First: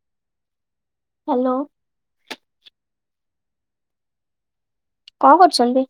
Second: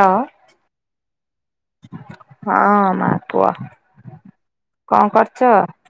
ହଁ। ହ୍ୟାଲୋ। ହଁ ମା କୁହ? କଣ କରୁଛନ୍ତି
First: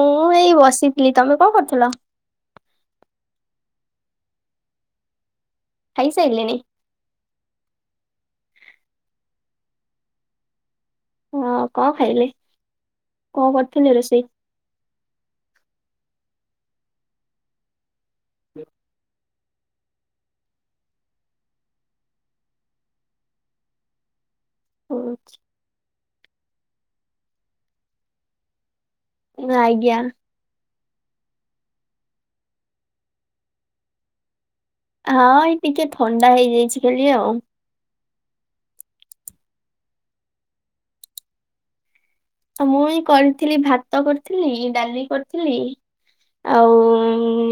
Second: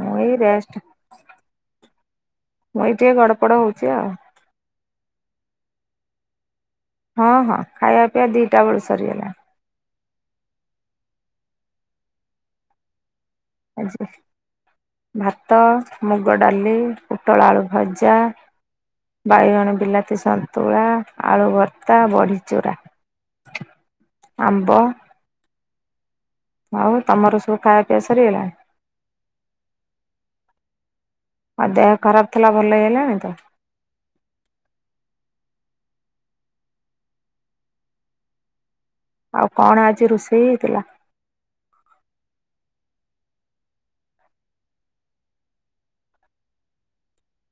ମୁଁ ଏଇ ବସିଥିଲି ତମେ କଣ କରୁଥିଲ? ମୁଁ ଏଇଠି ଟିକେ ଗଡ଼ପଡ଼ ହଉଛି ଆଉ ଖାଇସାଇଲେଣିି। ହଁ ହଁ ଖାଇବା ପିଇବା ଦିଇଟା ବେଳୁ ସରିଗଲାଣି। ହଁ କଣ ଖାଇଲେ? କଣ କରିଥିଲେ ଆଜି ରୋଷେଇ? ଭାତ ମୁଗ ଡାଲି ପୋଟଳ ଆଳୁ ଭଜା। ବାଇଗଣ ବିଲାତି ସନ୍ତୁଳା ଆଳୁ ଭର୍ତ୍ତା ବଡିଚୁରା। ଆମ୍ବ। ଆଚ୍ଛା। ଆଉ ତମର ସବୁ ଖାଅପିଅ ସରିଗଲାଣି? ଆଜ୍ଞା। ଆଉ ଦେହ ଖରାପ ଥିଲା ଭଲ ହେଇଗଲାଣି ତ? ହଁ ଏଇ ଟିକେ ଥଣ୍ଡା ହେଇଯାଇଛି ଖାଲି ଆଉ। ଆଉ କଣ ଆଜି ରୋଷେଇ ହେଇଥିଲା? ମୁଇଁଇ କରିଥିଲି ଭାତ କରିଥିଲି, ଡାଲି କରିଥିଲି ଆଉ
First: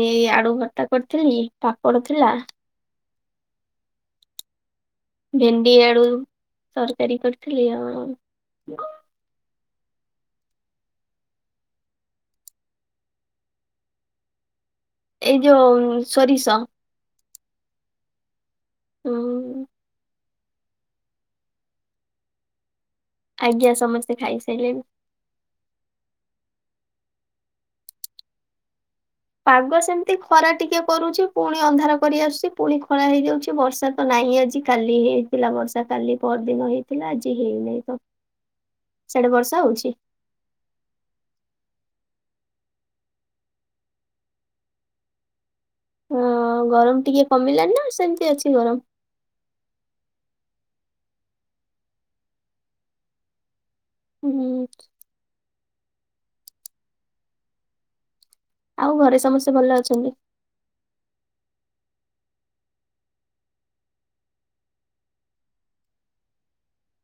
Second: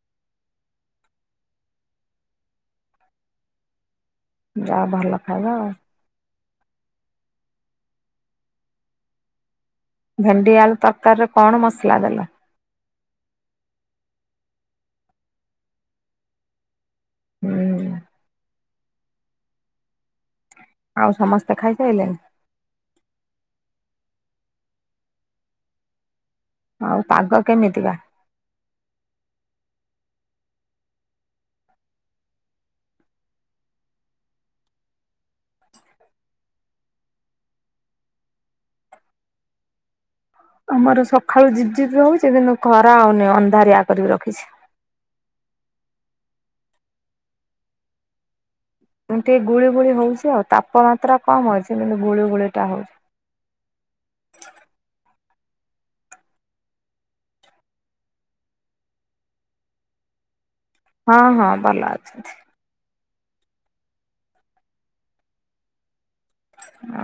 ଏଇ ଆଳୁ ଭର୍ତା କରିଥିଲି, ପାମ୍ପଡ଼ ଥିଲା। ଯା ଭଲ। ଖାଇବା ଆଉ। ଭେଣ୍ଡି ଆଳୁ ତରକାରୀ କରିଥିଲି ଆଉ ଭେଣ୍ଡି ଆଳୁ ତରକାରୀରେ କଣ ମସଲା ଦେଲ? ଏଇ ଯୋଉ ସୋରିଷ। ହୁଁ। ହୁଁ। ଆଉ ସମସ୍ତେ ଖାଇସାରିଲେଣି? ଆଜ୍ଞା ସମସ୍ତେ ଖାଇସାରିଲେଣି। ଆଉ ପାଗ କେମିତି ବା? ପାଗ ସେମିତି ଖରା ଟିକେ କରୁଛି ପୁଣି ଅନ୍ଧାର କରି ଆସୁଛି ପୁଣି ଖରା ହେଇଯାଉଛି ବର୍ଷା ତ ନହିଁ ଆଜି କାଲି ହେଇଥିଲା ବର୍ଷା, କାଲି ପର ଦିନ ହେଇଥିଲା ଆଜି ହେଇନାହିଁ ତ। ସେଆଡେ ବର୍ଷା ହଉଛି? ଆମର ସକାଳୁ ଝିପ ଝିପ ହଉଛି କିନ୍ତୁ ଖରା ଆଉନିଁ ଅନ୍ଧାରିଆ କରିକି ରଖିଛି। ହଁ ଗରମ ଟିକେ କମିଲାନି ନା ସେମତି ଅଛି ଗରମ? ଏମତି ଗୁଳି ଗୁଳି ହଉଛି ଆଉ ତାପମାତ୍ରା କମ ଅଛି କିନ୍ତୁ ଗୁଳି ଗୁଳିଟା ହଉଛି। ହୁଁ। ଆଉ ଘରେ ସମସ୍ତେ ଭଲ ଅଛନ୍ତି? ହଁ ହଁ ଭଲ ଅଛନ୍ତି।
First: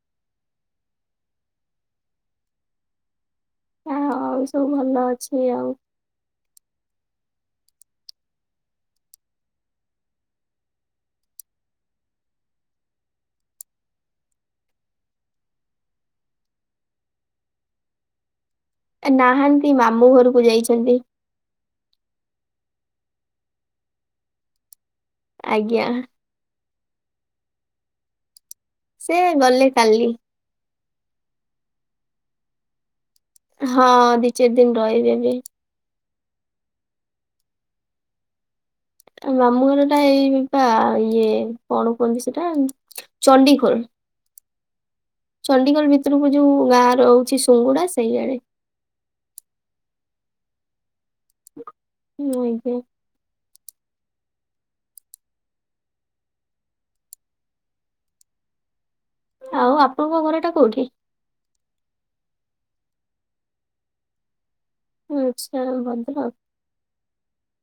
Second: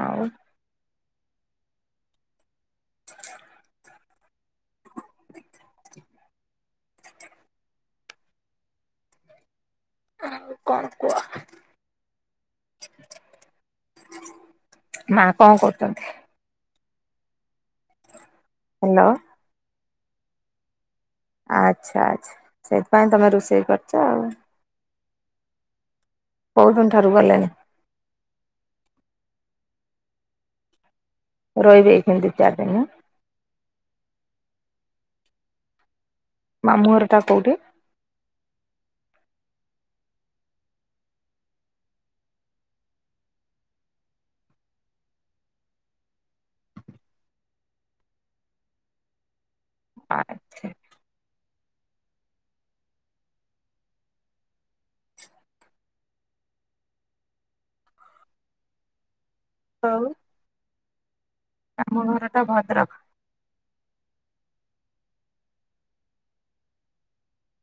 ଆଉ ଆଉ ସବୁ ଭଲ ଅଛି ଆଉ। ଆଉ କଣ କୁହ? ମା କଣ କରୁଛନ୍ତି? ହ୍ୟାଲୋ ନାହାନ୍ତି ମାମୁଁ ଘରକୁ ଯାଇଛନ୍ତି। ଆଚ୍ଛା ଆଚ୍ଛା ସେଇଥିପାଇଁ ତମେ ରୋଷେଇ କରିଛ ଆଉ। ଆଜ୍ଞା। କୋଉ ଦିନ ଠାରୁ ଗଲେଣି? ସେ ଗଲେ କାଲି। ରହିବେ ଏ ଖଣ ଦି ଚାରି ଦିନ ଆଁ? ହଁ ଦି ଚାରି ଦିନ ରହିବେ ଏବେ। ମାମୁଁ ଘର ଟା କୋଉଠି? ଆ ମାମୁଁ ଘର ଟା ଏଇ ବା ଇଏ କଣ କୁହନ୍ତି ସେଟା ଚଣ୍ଡିଖୋଲ। ଚଣ୍ଡିଗଡ଼ ଭିତରକୁ ଯୋଉ ଗାଁ ରହୁଛି ସୁଙ୍ଗୁଡା ସେଇଆଡେ। ଆଚ୍ଛା। ହୁଁ ଆଜ୍ଞା। ଆଉ ଆପଣଙ୍କ ଘର ଟା କୋଉଠି? ଆମ ଘର ଟା ଭଦ୍ରକ। ଆଛା ଭଦ୍ରକ,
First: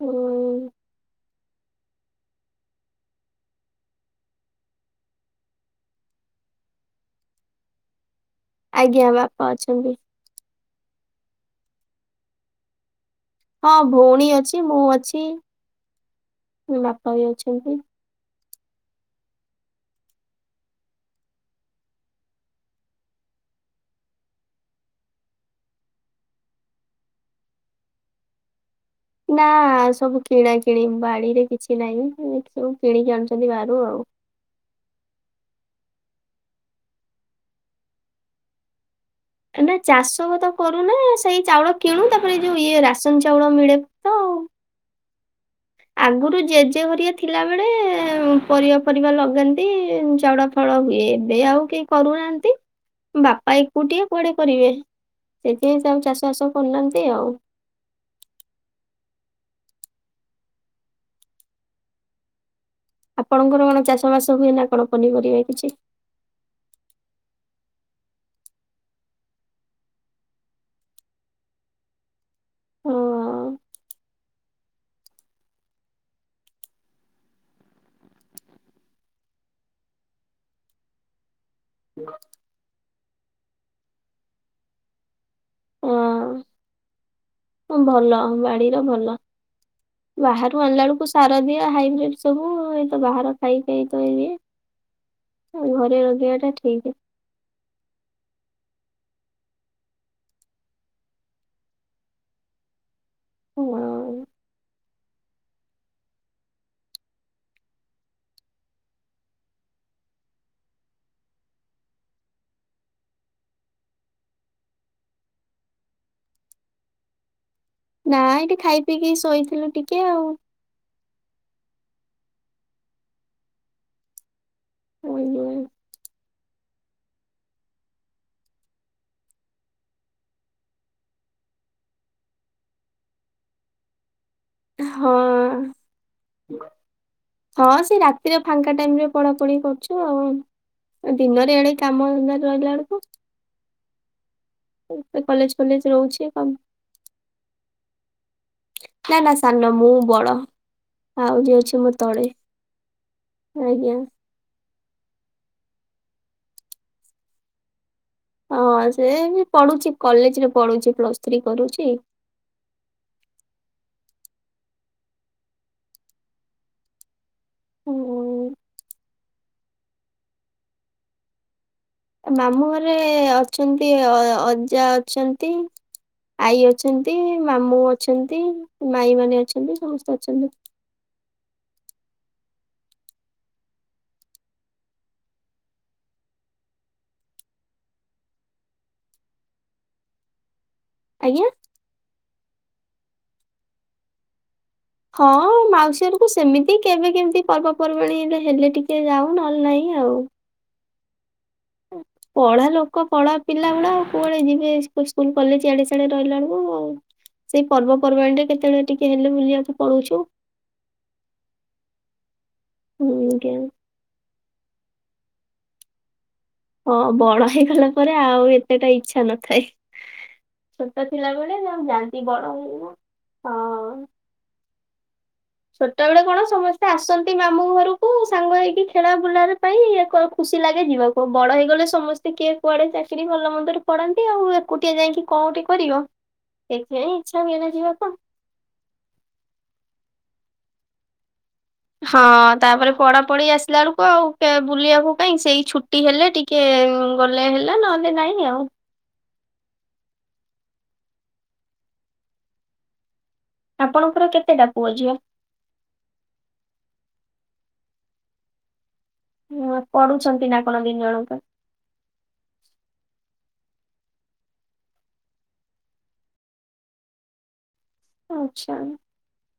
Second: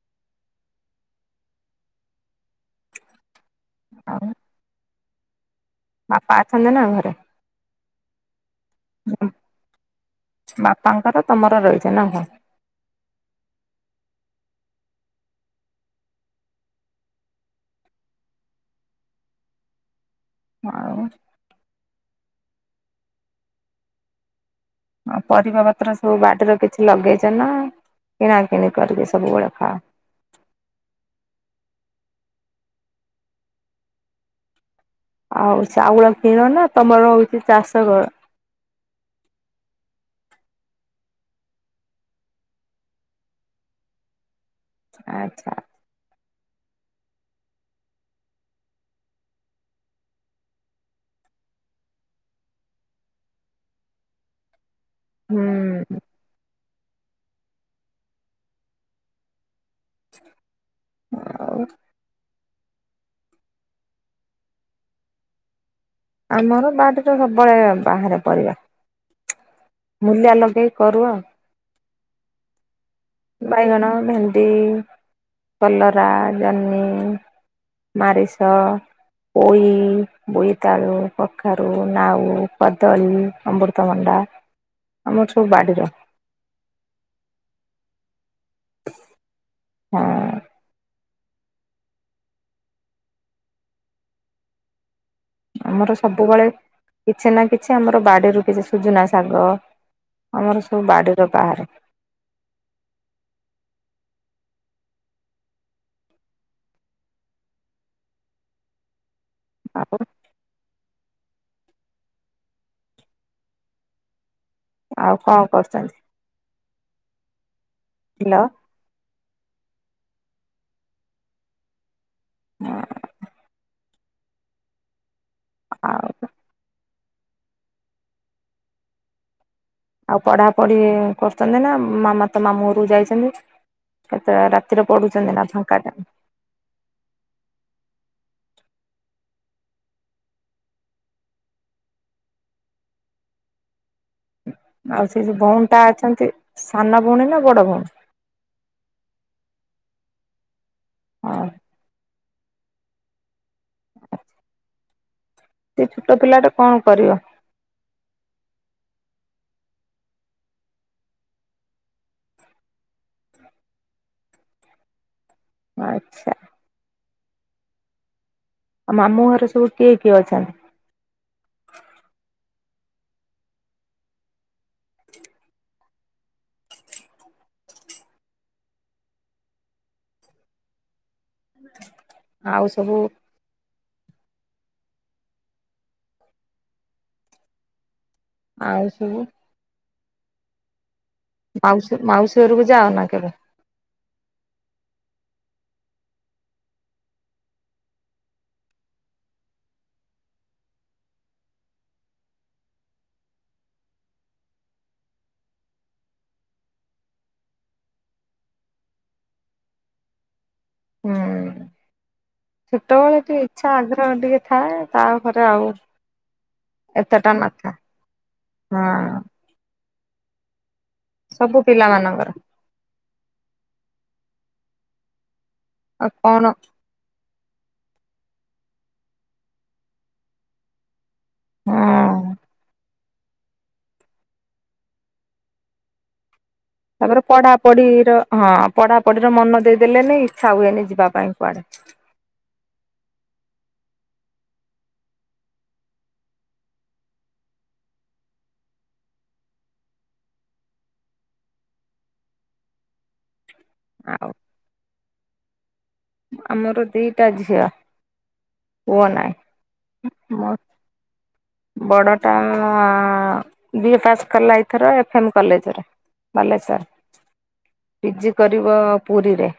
ହୁଁ। ଆଉ ବାପା ଅଛନ୍ତି ନା ଘରେ। ଆଜ୍ଞା ବାପା ଅଛନ୍ତି। ବାପାଙ୍କର ତମର ରହିଛ ନା କଣ? ହଁ ଭଉଣୀ ଅଛି ମୁଁ ଅଛିୋ ବାପା ବି ଅଛନ୍ତି। ହଁ। ଆ ପରିବା ପତ୍ର ସବୁ ବାଡିର କିଛି ଲଗେଇଛ ନା କିଣା କିିଣି କରଦେଇଛ। ନା ସବୁ କିଣା କିିଣି ବାଡିରେ କିଛି ନାହିଁ ସବୁ କିଣିକି ଆଣୁଛନ୍ତି ବାହାରୁ ଆଉ ଆଉ ଚାଉଲ କିଣ ନା ତମର ହଉଛି ଚାଷ କର। ନା ଚାଷ ତ କରୁନା ସେଇ ଚାଉଳ କିଣୁ ତାପରେ ଏ ଯୋଉ ଇଏ ରାସନ ଚାଉଳ ମିଳେ ତ ଆଉ। ଆଚ୍ଛା ଆଗରୁ ଜେଜେ ଘରିଆ ଥିଲା ବେଳେ ପରିବା ପରିବା ଲଗାନ୍ତି ଚାଉଳ ସଫଳହୁଏ ଏବେ ଆଉ କେହି କରୁନାହାନ୍ତି ବାପା ଏକୁଟିଏ କୁଆଡେ କରିବେ। ହୁଁ। ସେଥି ପାଇଁ ସବୁ ଚାଷ ବାସ କରୁନାହାନ୍ତି ଆଉ। ଆଉ ଆପଣଙ୍କର କଣ ଚାଷ ବାସ ହୁଏ ନା କଣ ପନିପରିବା କିଛି? ଆମର ବାଡ଼ିରେ ତ ସବୁବେଳେ ବାହାରେ ପରିବା। ମୂଲିଆ ଲଗେଇକି କରୁ ଆଉ। ହଁ ବାଇଗଣ, ଭେଣ୍ଡି, କଲରା, ଜହ୍ନି ମାରିଷ, ପୋଇ, ବୋଇତାଳୁ କଖାରୁ, ନାଉ, କଦଳୀ, ଅମୃତଭଣ୍ଡା ଆମର ସବୁ ବାଡ଼ିରେ। ଭଲ ବାଡିର ଭଲ ହଁ ବାହାରୁ ଅଣିଲା ବେଳକୁ ସାର ଦିଆ ହାଇବ୍ରିଡ ସବୁ ଏତ ବାହାର ଖାଇ ଖାଇ ତଇ ଆମର ସବୁବେଳେ ଠିକ କିଛି ନା କିଛି ଆମର ବାଡ଼ିରୁ କିଛି ସୁଜୁନା ଶାଗ ଆମର ସବୁ ବାଡ଼ିର ବାହାରେ ହୁ [unintelligible] ଆପ [unintelligible] ଆଉ କଣ କରୁଛନ୍ତି? ନା ହ୍ୟାଲୋ ଏଇଠି ଖାଇ ପିଇକିି ଶୋଇଥିଲୁ ଟିକେ ଆଉ। ହଁ ହ ନ [unintelligible] ଆଉ ଆଉ ପଢାପଢି କରୁଛନ୍ତି ନା ମାମା ତ ମାମୁଁ ଘରକୁ ଯାଇଛନ୍ତି କେତେ ରାତି ଏଥିରେ ପଡ଼ୁଛନ୍ତି ନା ଫାଙ୍କାଟା। ହଁ ସେ ରାତିରେ ଫାଙ୍କା ଟାଇମରେ ପଢା ପଢି କରୁଛି ଆଉ। ଦିନରେ ଏଡେ କାମ ଧନ୍ଦା ରେ ରହିଲା ବେଳକୁ ଆଉ ସେ ଯୋଉ କଲେଜ ଭଉଣୀଟା ଫଲେଜ ଅଛନ୍ତି ରହୁଛି ସାନ ଭଉଣୀ ନା ବଡ଼ ଭଉଣୀ? ନା ନା ସାନ ମୁଁ ବଡ ହଁ ଆଉରି ଅଛି ମୋ ତଳେ। ଆଜ୍ଞା ଏତେ ଛୋଟ ପିଲା ଟା କଣ କରିବ। ହଁ ସେ ପଢୁଛି କଲେଜ ରେ ପଢୁଛି ପ୍ଲସ୍ ଥ୍ରୀ କରୁଛି। ଆଚ୍ଛା ହୁ [unintelligible] ଆଉ ମାମୁଁ ଘରେ ସବୁ କିଏ କିଏ ଅଛନ୍ତି? ମାମୁଁ ଘରେ ଅଛନ୍ତି ଅ ଅଜା ଅଛନ୍ତି। ଆଈ ଅଛନ୍ତି ମାମୁଁ ଅଛନ୍ତି ମାଇଁ ମାନ ଅଛନ୍ତି ସମସ୍ତେ ଅଛନ୍ତି। ଆଉ ସବୁ ଆଉ ସବୁ ଆଜ୍ଞା। ମାଉସୀ ମାଉସୀ ଘର କୁ ଯାଅ ନା କେବେ? ହଁ ମାଉସୀ ଘରକୁ ସେମିତି କେବେ କେମିତି ପର୍ବପର୍ବାଣୀ ହେଲେ ଟିକେ ଯାଉ ନହେଲେ ନାହିଁ ଆଉ। ଉଁ। ପଢା ଲୋକ ପଢା ପିଲା ଗୁଡା ଆଉ କୁଆଡେ ଯିବେ ସ୍କୁଲ ସ୍କୁଲ୍ କଲେଜ ଇଆଡେ ସିଆଡେ ରହିଲା ଳକୁ। ସେଇ ପର୍ବପର୍ବାଣିରେ କେତେବେଳେ ଟିକେ ହେଲେ ବୁଲିବାକୁ ପଳଉଛୁ। ହୁଁ ଛୋଟ ବେଳୁ ହୁଁ କିଏ କେ ଇଚ୍ଛା ଆଗ୍ରହ ଇଛା ହେବା ଟିକେ ଥାଏ ତାପରେ ଆଉ ହଁ ଏତେଟା ବଡ ନଥାଏ ହେଇଗଲା ପରେ ଆଉ ଏତେଟା ହଁ ଇଚ୍ଛା ନଥାଏ। ଛୋଟ ଥିଲା ବେଳେ ସବୁ ପିଲା ଯାଆନ୍ତି ମାନଙ୍କର ବଡ ହେଇନା ହଁ। ଛୋଟ ବେଳେ କଣ ସମସ୍ତେ ସେ ଆସନ୍ତି ମାମୁଁ ଘରକୁ ସାଙ୍ଗ ହେଇକି ଖେଳା ବୁଲାରେ ପାଇଁ ଏକ ଖୁସି ଲାଗେ ଯିବାକୁ। ଓ ବଡ ହେଇଗଲେ ହଁ ସମସ୍ତେ କିଏ କୁଆଡେ ଚା କିରି ଭଲ ମନ୍ଦରେ ପଡାନ୍ତି ଆଉ ଏକୁଟିଆ ଯାଇକି କଉଁଠି କରିବ। ଏବେ ତାପରେ ଇଚ୍ଛା ହୁଏନେ ଯିବା ପଢାପଢିର କୁ। ହଁ ପଢାପଢିରେ ମନ ଦେଇଦେଲେନି ଇଚ୍ଛା ହୁଏନି ଯିବା ପାଇଁ କୁଆଡେ। ହଁ ତାପରେ ପଢା ପଢି ଆସିଲା ବେଳକୁ ଆଉ କେ ବୁଲିବାକୁ କାଇହିଁ ସେଇ ଛୁଟି ହେଲେ ଟି କିଏ ଗଲେ ହେଲା ନହେଲେ ନାଇଁ ଆଉ। ଆପଣଙ୍କର ଆଉ କେତେଟା ପୁଅ ଝିଅ। ଆମର ଦିଇଟା ଝିଅ ପୁଅ ନାହିଁ। ହୁଁ ପଢୁଛନ୍ତି ମୋ ନା କଣ ଦିନ ଜଣଙ୍କ। ବଡଟା ବିଏ ପାସ୍ କଲା ଏଥର ଏଫ ଏମ୍ କଲେଜରେ। ଭଲେଶର। ପିଜି କରିବ ଆଚ୍ଛା ପୁରୀରେ।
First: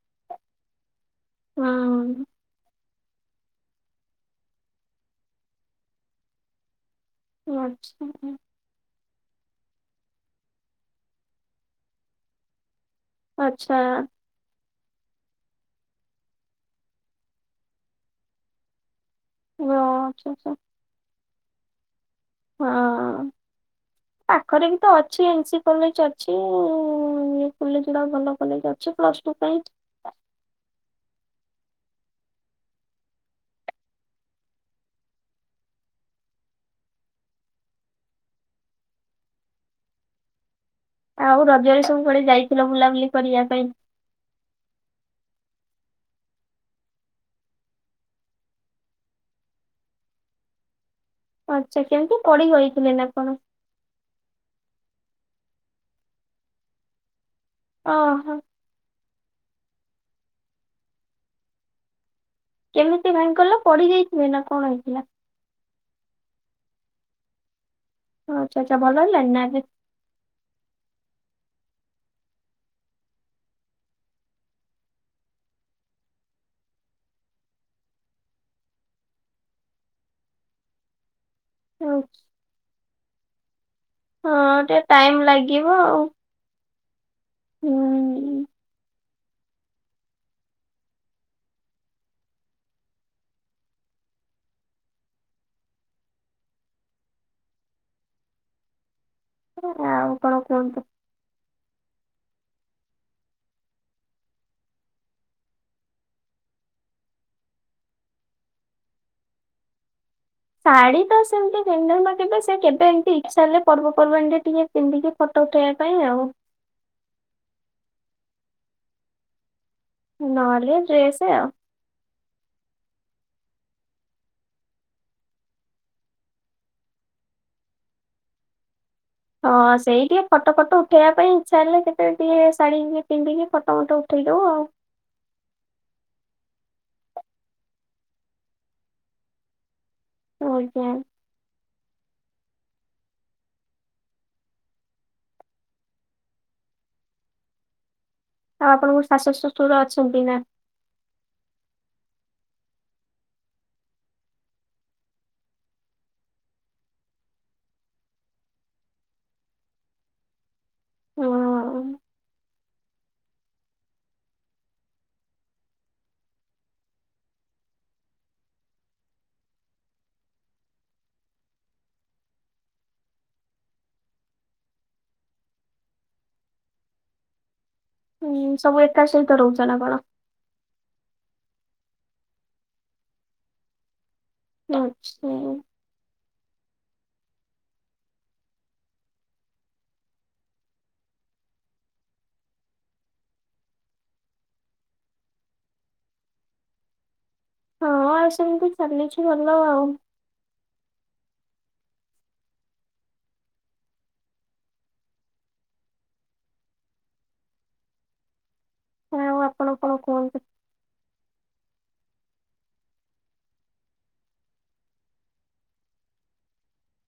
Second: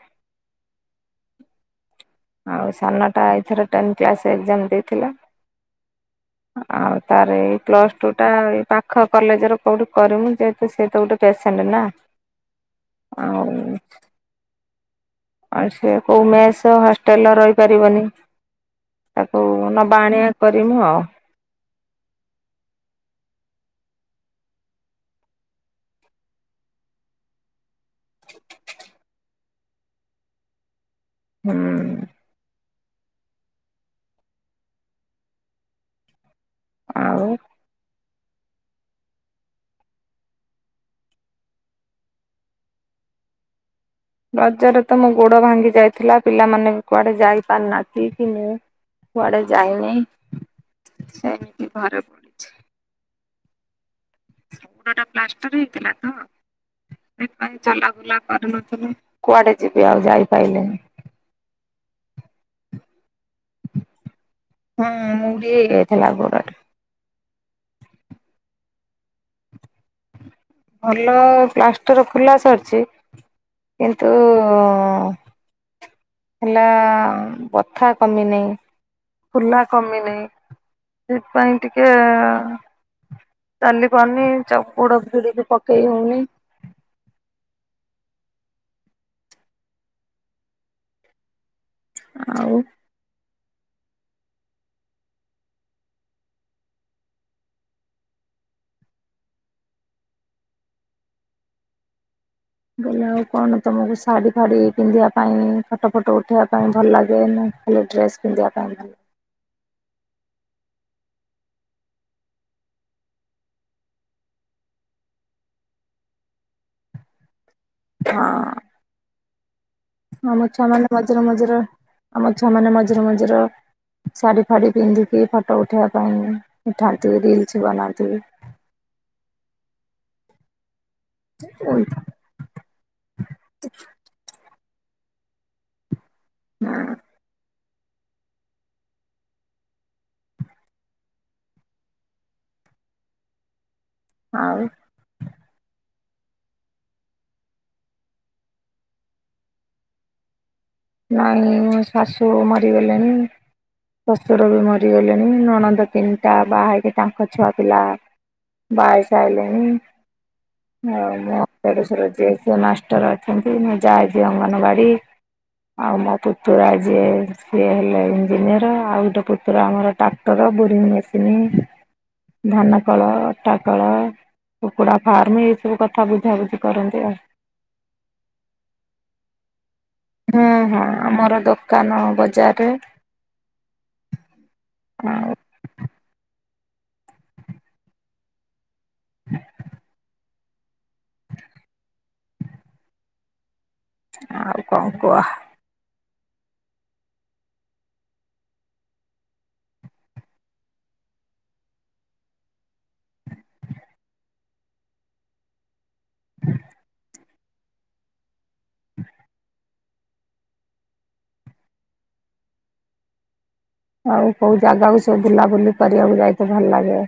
ହୁଁ ଆଉ ସାନଟା ଏଥର ଟେନ୍ଥ କ୍ଲାସ ଏକ୍ଜାମ ଦେଇଥିଲା। ଆଉ ତାର ଏଇ ପ୍ଲସ ଟୁ ଟା ଆଚ୍ଛା। ଏଇ ପାଖ ଖ କଲେଜର କେଉଁଠି କରିମୁ ଯେହେତୁ ସେ ତ ଗୋଟେ ପେସେଣ୍ଟ ନା। ଆଉ। ଆଚ୍ଛା ଆଉ ସେ କୋଉ ମେସ୍ ହଷ୍ଟେଲର ରହି ପାରିବନି। ତାକୁ ହଁ ନବା ଆଚ୍ଛା ଆଣିବା ଆଚ୍ଛା କରିମୁ ଆଉ। ହଁ ପାଖରେ ବି ତ ଅଛି ଏନ୍ ସି କଲେଜ ଅଛି। ନିୟୁ କଲେଜ ଉଡ଼ା ଭଲ କଲେଜ ଅଛି ପ୍ଲସ୍‌ ଟୁ ପାଇଁ। ହୁଁ। ଆଉ। ଆଉ ରଜରେ ସବୁ କୁଆଡେ ଯାଇଥିଲ ବୁଲାବୁଲି କରିବା ପାଇଁ। ରଜରେ ତ ମୋ ଗୋଡ ଭାଙ୍ଗି ଯାଇଥିଲା ପିଲାମାନେ ବି କୁଆଡେ ଯାଇ ପାରନାହାନ୍ତି କି ମୁଁ। କୁଆଡେ ଯାଇନି। ସେମିତି ଆଚ୍ଛା ଘରେ କେମିତ୍ ପଡି ପଡିଛି। ଯାଇଥିଲେ ନା କଣ। ଗୁଡଟା ପ୍ଲାଷ୍ଟର ହେଇଥିଲା ତ ସେଥିପାଇଁ ଚଲାବୁଲା ଓହୋ କରିନ କୁଆଡେ ଯିବି ଆଉ ଯାଇପାଇଲିନି। କେମିତି ଭାଙ୍ଗି ଗଲା ପଡିିଯାଇଥିଲେ ନା କ ହଁ ମୁଁ ବି ଟିଏ ହେଇ ଯାଇଥିଲା ଗୋଡରେ। ହଁ ଆଚ୍ଛା ଆଚ୍ଛା ଭଲ ହେଲାଣି ନା ଆ ଭଲ ପ୍ଲାଷ୍ଟର ଖୋଲା ସରିଛି କିନ୍ତୁ ହେଲା ବଥା କମିିନହି ଖୁଲା କମିନହି। ସେଥିପାଇଁ ଟିକେ ହଁ ଚାଲି ପାରୁନି ଚ ଟିକେ ଗୁଡ ଟାଇମ [unintelligible] ଲାଗିବ ପକେଇ ଆଉ ହଉନି। ହୁଁ। ଆଉ। ଆଉ କଣ କୁହନ୍ତୁ? ବୋଲେ ଆଉ କଣ ତମକୁ ଶାଢ଼ୀ ଫାଢ଼ୀ ପିନ୍ଧିବା ପାଇଁ ଫଟୋ ଫଟୋ ଉଠେଇବା ପାଇଁ ଭଲ ଲାଗିବ କି ନାହିଁ। ଭଲ ଡ୍ରେସ୍ ପିନ୍ଧିବା ପାଇଁକି ଶାଢ଼ୀ ତ ସେମିତି [unintelligible] ସେ କେବେ ଏମିତି ଇଚ୍ଛା ହେଲେ ପର୍ବପର୍ବାଣିରେ ଟିକେ ପିନ୍ଧିକି ଫଟୋ ଉଠେଇବା ପାଇଁ ଆଉ। ହଁ ଆମ ଛୁଆ ନହେଲେ ମାନେ ଡ୍ରେସ ମଝିରେ ଆଉ। ମଝିରେ ଆମ ଛୁଆ ମାନେ ମଝିରେ ମଝିରେ ଶାଢ଼ୀ ଫାଢ଼ ପିନ୍ଧିକି ଫଟୋ ଉଠାଇବା ପାଇଁ ଉଠାନ୍ତି ରିଲସ ବନାନ୍ତି। ହଁ ସେଇ ଟିକେ ଫଟ ଫଟ ଉଠେଇବା ପାଇଁ ଇଚ୍ଛା ହେଲେ କେତେ ଟିକେ ଶାଢୀ ପିନ୍ଧି କି ଫଟୋ ଫଟ, ଉଠେଇଦବୁ ଆଉ। ହଁ। ଆଞା। ଆରେ ଆଉ ଆପଣଙ୍କ ଶାଶୁ ଶ୍ୱଶୁର ଅଛନ୍ତି ନା ନାଇଁ ମୋ ଶାଶୁ ମରିଗଲେଣି। ଶ୍ୱଶୁର ବି ମରିଗଲେଣି ନଣନ୍ଦ ତିନିଟା ବାହା ହେଇକି ତାଙ୍କ ଛୁଆ ପିଲା ବାହାହେଇ ସାରିଲେଣି। ମୋ ହୁଁ ଦେଡୁସୁର ମାଷ୍ଟର ଅଛନ୍ତି ମୁଁ ଯାଇଛି ଅଙ୍ଗନବାଡି। ଆଉ ମୋ ପୁତୁରା ଯିଏ ସିଏ ହେଲେ ଇଞ୍ଜିନିୟର ଆଉ ଗୋଟେ ପୁତୁରା ଆମର ଟକ୍ ଟାକ୍ଟର ବୋରିଙ୍ଗ ମେସିନ୍ ଧାନ କଳ ଅଟା କଳ କୁକୁଡା ଫାର୍ମ ଏଇ ସବୁ କଥା ବୁଝାବୁଝି କରନ୍ତି ଆଉ। ହୁଁ ସବୁ ଏକା ସହିତ ରହୁଛ ନା କଣ? ହୁଁ ହଁ ଆମର ଦୋକାନ ବଜାରରେ। ଆଉ ଆଚ୍ଛା। [unintelligible] ଆଉ କଣ କୁହ? ହଁ ଆଉ ସେମିତି ଚାଲିଛି ଭଲ ଆଉ। ଆଉ ଆପଣ କଣ କୁହନ୍ତି? ଆଉ କେଉ ଜାଗାକୁ ସବୁ ବୁଲାବୁଲି କରିବାକୁ ଯାଇଥିଲ ଭଲ ଲାଗେ?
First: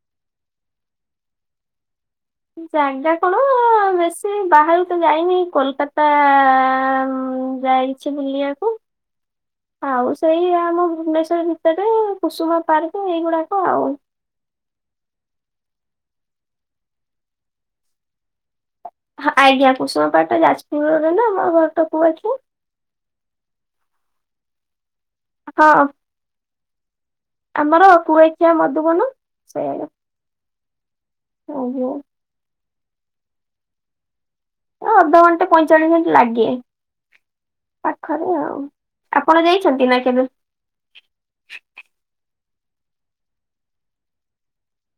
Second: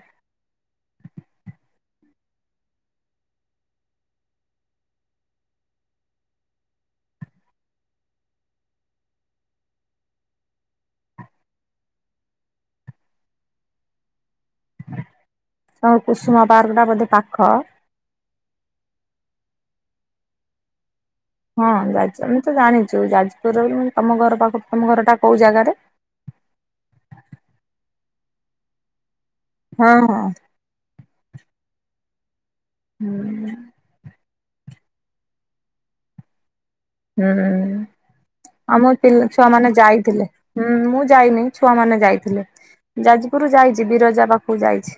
ଜାଗା କଣ ବେଶୀ ବାହାରୁକୁ ଯାଇନି କୋଲକାତା ଯାଇ ଟିକେ ବୁଲିବାକୁ। ଆଉ ସେଇ ଆମ ଭୁବନେଶ୍ୱର ଭିତରେ କୁସୁମା ପାର୍କ ଏଇଗୁଡାକ ଆଉ। ହଁ କୁସୁମା ପାର୍କଟା ବୋଧେ ପାଖ? ଆଜ୍ଞା କୁଷୁମାପାର୍କ ଯାଜପୁରରେ ନା। ଆମ ହଁ ଘର ତ ଯାଜପୁର କୁଆଖିଆ। ଆମେ ତ ଜାଣିଛୁ ଯାଜପୁର ତମ ଘର ପାଖରୁ ତମ ଘରଟା କେଉଁ ଜାଗାରେ? ହଁ ଆମର କୁଆଖିଆ ମଧୁବନ। ହଁ ହଁ। ଓହୋ। ହୁଁ। ଅଧଘଣ୍ଟେ ପଇଁଚାଳିଶ ମିନିଟ୍ ଲାଗେ। ହୁଁ ପାଖରେ ଆଉ। ଆମ ପିଲା ଆପଣ ଛୁଆମାନେ ଯାଇଛନ୍ତି ନା ଯାଇଥିଲେ। କେବେ? ହୁଁ ମୁଁ ଯାଇନି ଛୁଆ ମାନେ ଯାଇଥିଲେ ଯାଜପୁର ଯାଇଛି ବିରଜା ପାଖକୁ ଯାଇଛି।